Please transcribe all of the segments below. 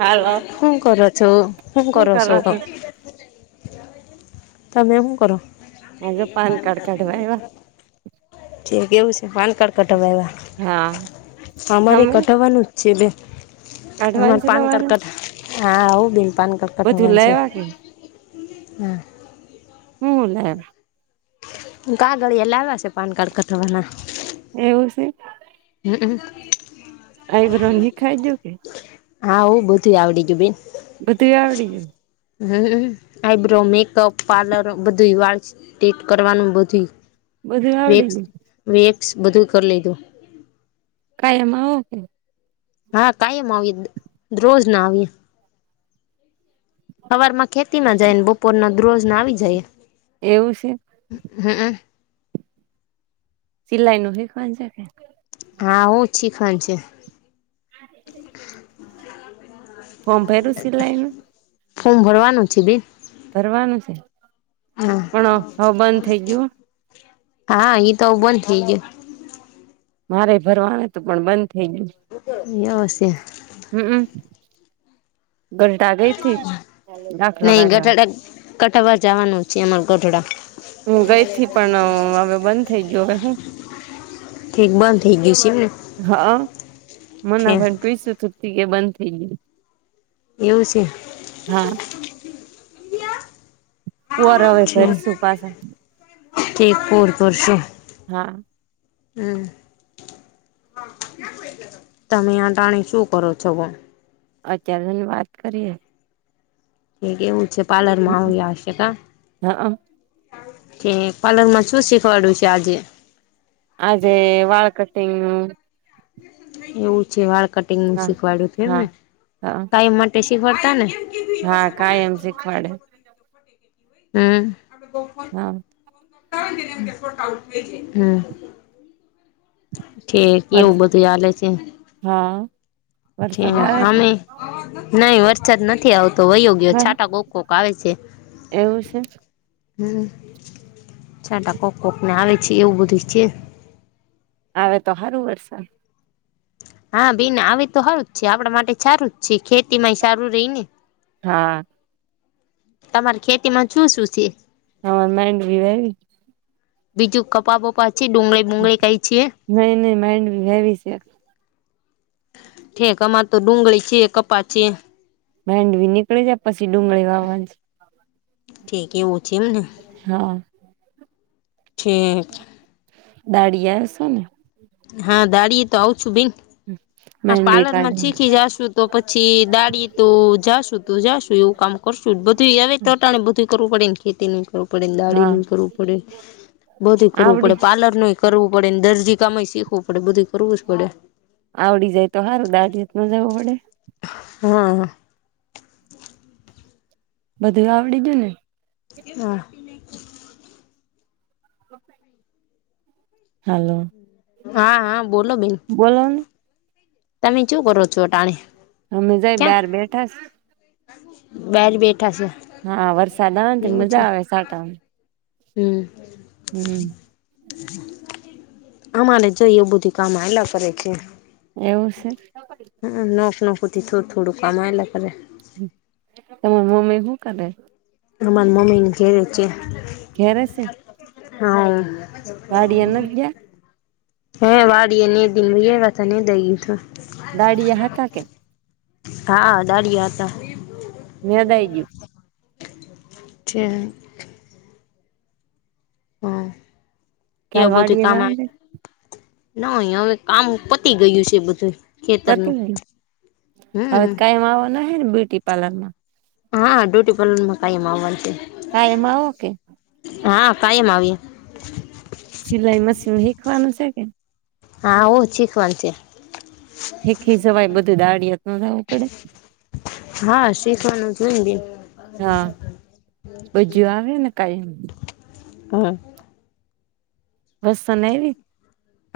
હાલો હું કરો છો હું શું કરો શો છો તમે હું કરો માજો પાન કાર્ડ કાઢવા આયવા જે કેવું છે પાન કાર્ડ કઢાવા આયવા હા અમારે તમે કઢાવાનું છે બે હમાર કાઢવાનું છે પાન કાર્ડ તમારે કટ હા આવો બેન પાન કાર્ડ બધું કઢાવવા છે લાવ્યા કે હા હમ લે કાગળ લાવ્યા છે પાન કાર્ડ કઢવાના એવું છે હમ આ રંધી ખાઈ ગયું કે હા ઉ બધુંય આવડી ગયું બેન બધું આવડી ગયું હમ આઈબ્રો મેકઅપ પાર્લર બધું વાળ સ્રીટ કરવાનું બધું બધું આવડી વેક્સ ગયું વેક્સ બધું કરી લીધું કાયમાં ઓકે હા કાયમ આવીએ રોજ ના આવીએ હવાર માં ખેતીમા જાય ને બપોર ના દરોજ ના આવી જાય એવું છે હમ સીલ્લાઈ નુહે [unintelligible] હા હું શીખણ છે [inaudible] ફોર્મ ભર્યું સિલાઈ નું ફોર્મ ભરવાનું છે બેન ભરવાનું છે હા પણ હવ બંધ થઈ ગયું હા ઈ તો બંધ થઇ ગયો મારે ભરવાનું હતું પણ બંધ થઈ ગયું ગયું હશે હમ ગલ્ટ આ ગયી થી [unintelligible] કઠવા જવાનું છે અમાર ગોઢડા હું ગઈ થી પણ હવે બંધ થઈ ગયો હવે હું ઠીક બંધ થઇ ગયુ છે ને હા મને ભ પઈસું થપથી એ બંધ થઈ ગયું એવું છે હા પર હવે ઠીક પેરીશું પાછા ઠીક પૂર ભરશું હા હમ તમે આ ટાણી શું કરો છોકો અત્યારેની વાત કરીએે કે કેવું છે પાર્લર માં આવશે આવશે કા હા છે પારલર માં છું સીખવાડ્યું છે આજે આજે વાળ કટિંગ નું એવું છે વાળ કટિંગ નું હા શીખવાડ્યું હતું હા એમને હા કાયમ માટે શીખવાડતા ને હા કાય એમ શીખવાડે હમ્મ [unintelligible] હા. [unintelligible] હમ્મ. ઠીક વરસ એવું બધું હાલે છે. હા. વરસાદ આવે [inaudible] કે અમે નહી વરસાદ નથી આવતો વયો ગયો જે છાટા કોક કોક આવે છે. એવું છે હમ્મ છાટા કોક કોક ને આવે છે એવું બધું છે. આવે તો સારું વરસાદ હા બેન આવી તો હારું જ છે આપડા માટે સારું જ છે ખેતી માંય સારું રહી ને હા. તમારી ખેતી માં શું શું છે? હા મેન્ડવી વાઈ વી બીજું કપા બપા છે ડુંગળી બુગળી કાય છે એ નહી નહી માઇન્ડી હેવી છે. ઠેક અમાર તો ડુંગળી છે કપા છે. માંંડવી નીકળી જાય પછી ડુંગળી વાવવા ની ઠીક એવું છે એમને હા. ઠીક દાઢિયા સોને હા દાડીયે તો આવ છું બીન આ માંડવી પાર્લર માં કાઢવા થી જાશું તો પછી દાળી તું જાશું તું જાશુ એવું કામ કરશું બધું આવે તો ટાણે બધું કરવું પડે ને ખેતી નુ તો પડે ને દાળી હા નું કરવું પડે બધું કરવું આવડી પડે પાલરનું કરવું પડે ને દરજી કામય શીખવું પડે બધું કરવું જ પડે આવડી જાય તો સારું દાઢ રીત ના જવો પડે હમ્મ. બધું આવડી ગયું ને હા. [inaudible] હાલો. હા હા બોલો બેન બોલો તમે શું કરો છો અટાણે અમે જાય બાર બેઠા સ બાર બેઠા સો હા વરસાદ આવે ને મજા આવે સાટાવાની હમ્મ. [inaudible] અમારે જઈ એ બધુ કામ હલ્યા કરે છે. એવું છે. આમ નોખ નોખ હુદી થોડુ થોડું કામા હલ્યા કરે. તમાર મમ્મી હું કરે. અમાર મમ્મીનું ચેન ચેન ઘેરે છે [inaudible] હઓ [unintelligible] વાડીએ નથી ગયા હે વાડીએ ની દઈ ગયા આયા તા ની દઈએ તો દાડીયા હાકા કે હા દાળિયા હતા. યાદ આઈ ગી છે. હમ એ કાલ બધું વાડીએ કામ જવાનું છે ન હવે કામ પતી ગયું છે, બધુ પતી ગયું હવે કઈમ આવવા ના હ ને બ્યુટી પાર્લર મા હા ડ્યુટી પલર મ કમાં આવવાનુ છે. ક એમાં આવો કે હા કાયમ આવીએ સિલાઈ મશીન શીખવાનુ છે, કે હા ઓ શીખ વાન છે. એકેી સવાય બધું દાળત ન જવું પડે હા શીખવાનું જોયને બે હા બજું આવે ને કઈ એમ હા બસ ન એવી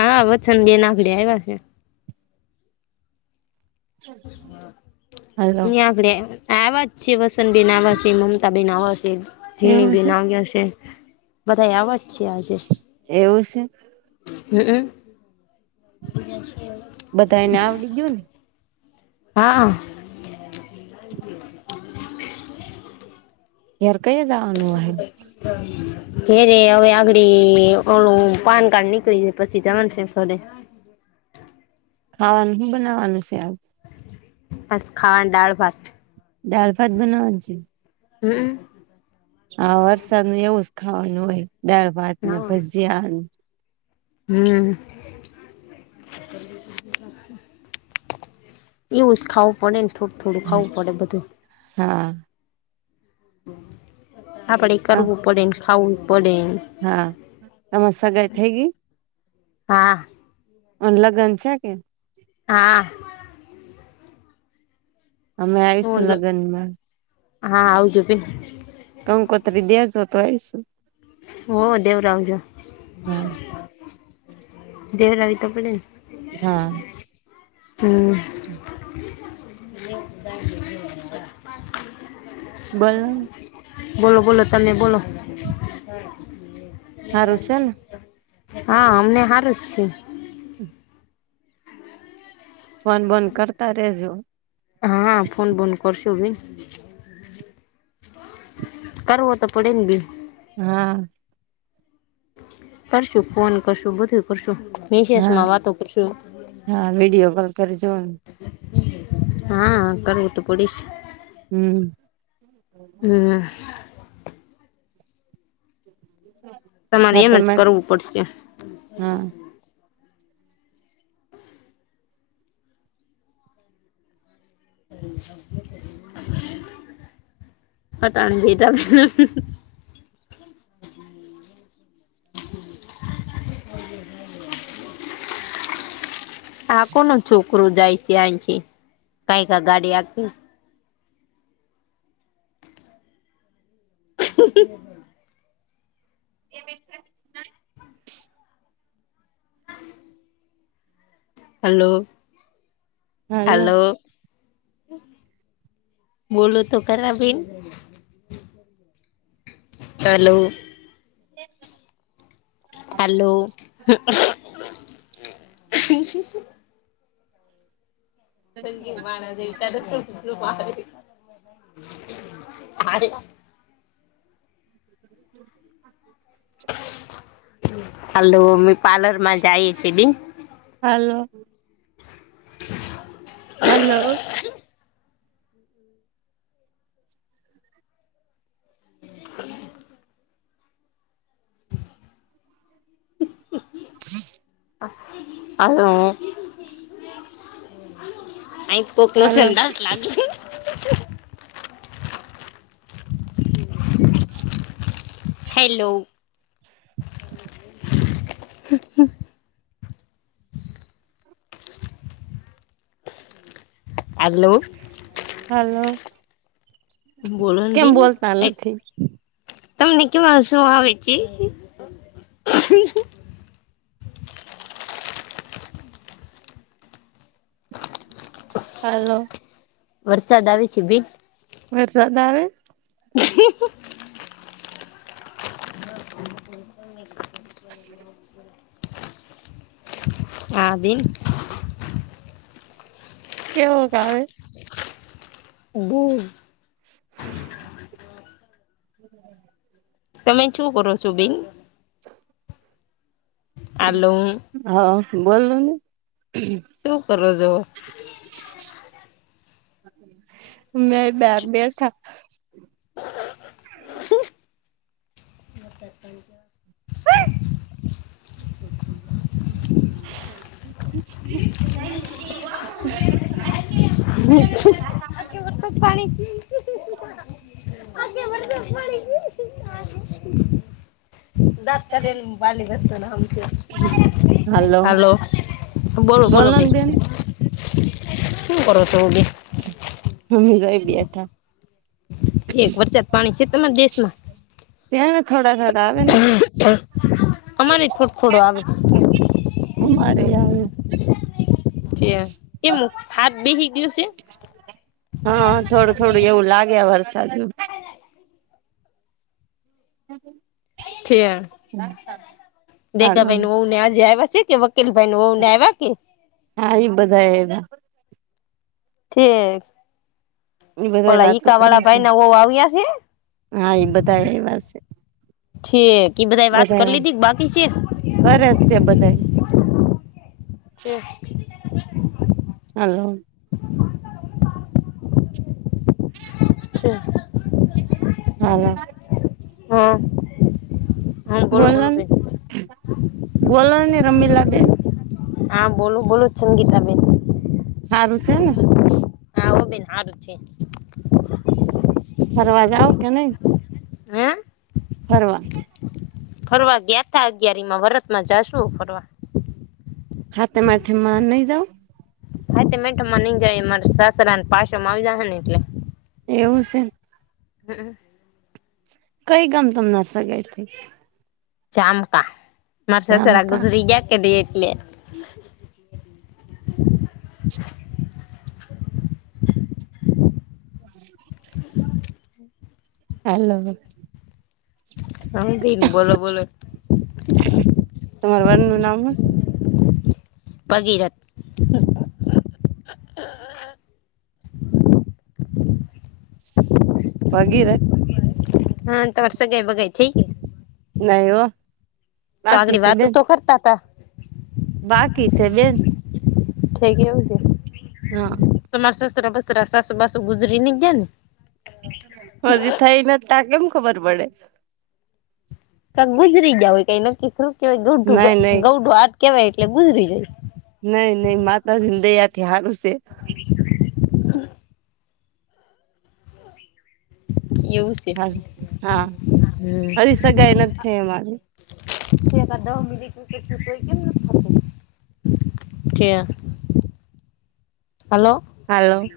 હા વતનડીે નાગડે આવ્યા છે. હાલો યાગળ્યા આવા જ છે વસંત બેેન આવા છે, મમતા બેેન આવા છે એવું જીણી છે બેેન આવ્યા છે. બધા આવવા જ છે, આજે એવું છે હમમ બ બધા એને આવડી ગયુ ને હા હ હાર કઈ જવાનુ હ ઘે ર હવે આગળ ઓણું પાન કાર્ડ નીકળી પછી જવાનું છે, ફડે ખાવાનું શું બનાવાનુ છે, આજ બસ ખાવાનું દાળ ભાત ડાળ ભાત બનાવ છે. હમ્મ હા વરસાદ ન એવુ જ ખાવાનુ હોય, દાળ ભાત ને ભજીયા હમ્મ એવું જ ખાવું પડે ને થોડું થોડું ખાવું પડે બધુ હા આપડે કરવું પડે ને ખાવુ પડે હા તમાર સગાઈ થઇ ગઈ. હા અ લગ્ન છે, કે હા અમે હું આવીશું લગનમા હા આવજો ભ કંકો તરી દેજ તો એશુ હો દેવરાવ જો. હા દેહલાાગ તોપડેને હા હમ્મ હમ્મ [inaudible] બલ બોલો બોલો તમે બોલો સારું છે ને હા અમને સારું જ છે. [inaudible] ફોન બોન કરતા રેજો હા ફોન બંધ કરશો બી કરવો તો પડે ને બીન હા કરશું ફોન કરશું બધું કરશું નિશેષ હા માં વાતો કર છું હા વિડીયો કોલ કરજો હા કરવું તો પડીશ હમ્મ હમ્મ હ તમારે એમ જ કરવું પડશે હા પ તને દઈ ત [inaudible] આ કોનું છોકરું જાય છે આહીથી કઈ ક ગાડી આખી [inaudible] એ [unintelligible] [inaudible] હલો હાલો હલો બોલો તો ખરા બેન હેલો [inaudible] હલો સંગીત માણ [unintelligible] [inaudible] હાલો અમે પાર્લર માં જઈએ છીએ બેન હાલો હલો હ [inaudible] હ કોકનો સં હલો અંદાજ લાગલે હલો [inaudible] હાલો હલો બોલો ને કેમ બેન બોલતા નથી તમને કેવા શું આવે છે હલો વરસાદ આવે છે બેન વરસાદ આવે [unintelligible] [inaudible] હા બેન કેવું ક આવે [unintelligible] [inaudible] તમે શું કરો છો બેન [inaudible] હાલો હા બોલોને. શું કરો જો. મે બ બે છ. [inaudible] [inaudible] [inaudible] [unintelligible] [inaudible] દાત કાઢેલ બાલિકસ્ત આમ હલો હાલો. બોલો બોલો બેન હું કરો છો બેન. હમે જોઈ બ બેઠા. એક વરસાદ પાણી છે તમારા દેશમાં. ત્યા ને થોડા. થોડા આવે ને અમારી થોડ થોડો આવે. ધુમાડે આવે. કેમ હાત બેહી ગયો સે. હા હા થોડું થોડું એવું લાગે વરસાદ નુ. [inaudible] છે દેતા હાલો ભાઈને વઉ આજે આવ્યા છે કે. કીલ ભાઈ ને વઉ ને આવ્યા કે. હા ઈ બધા હેના. ઠીક એ બધા ઓલા વાતો ઈકા કરે વાળા છે ભાઈ ના વઉ આવીયા છે. હા ઇ બધા એવા સે. ઠેક ઈ ધા વાત કરી લીધી બાકી છે. ઘરે સે બધાય. છે. હલો. અચ્છા. હા. હા. હા બોલો બોલો બોલન બેન બોલો ને રમીલા બેન. હા બોલું બોલુ છંગીતા બેન. હારું સે ને. આવો બેન હારુ છે. ફરવા જાવ કે નહી. હે ફરવા. ફરવા ગ્યાતા અગિયારી માં વરર્ષ મા જાશુ ફરવા. હાથમ આઠમ મા નહિ જઉ. હાતમ આઠમ માં નઈ જવાય મારા સાસરા પાછો માં આવે જાહે ને એટલે. એવું સે. હું. કઈ ગામ તમને સગાય થઇ. ચામકા મારે સસરા ધામકા ગુજરી ગયા કેડે એટલે. [inaudible] [inaudible] હેલો. સમન બોલો બોલો. તમારા વર નું નામ હું છે ભગીરથ. અથા [inaudible] ભગીરથ. હા તમારી સગાઈ બગાઈ થઈ ગઈ. નઈ હો. તા બાકી આગાળી છે વાતો બેન તો કરતા તા. બાકી છે બેન થઈ ગયે હ શે હા. તમાર સસરા બસરા સાસુ બાસુ ગુજરી નઈ ગયા ને. હજી થઈ નથી તા કેમ ખબર પડે. ક ગુજરી ગયા હોય કઈ નક્કી શું કેહેવાય ગડું નઈ નઈ ગૌઢું હાથ કેવાય એટલે ગુજરી જાય. નઈ નઈ માતાજી દયા થી હારું છે. હ [unintelligible] યુઝ. હ હા હરી સગાઈ નથી થઈ અમારી. હા દહ મિનિટ એટલે કેમ ઊભું નઈ થતું કે હાલો. હાલો.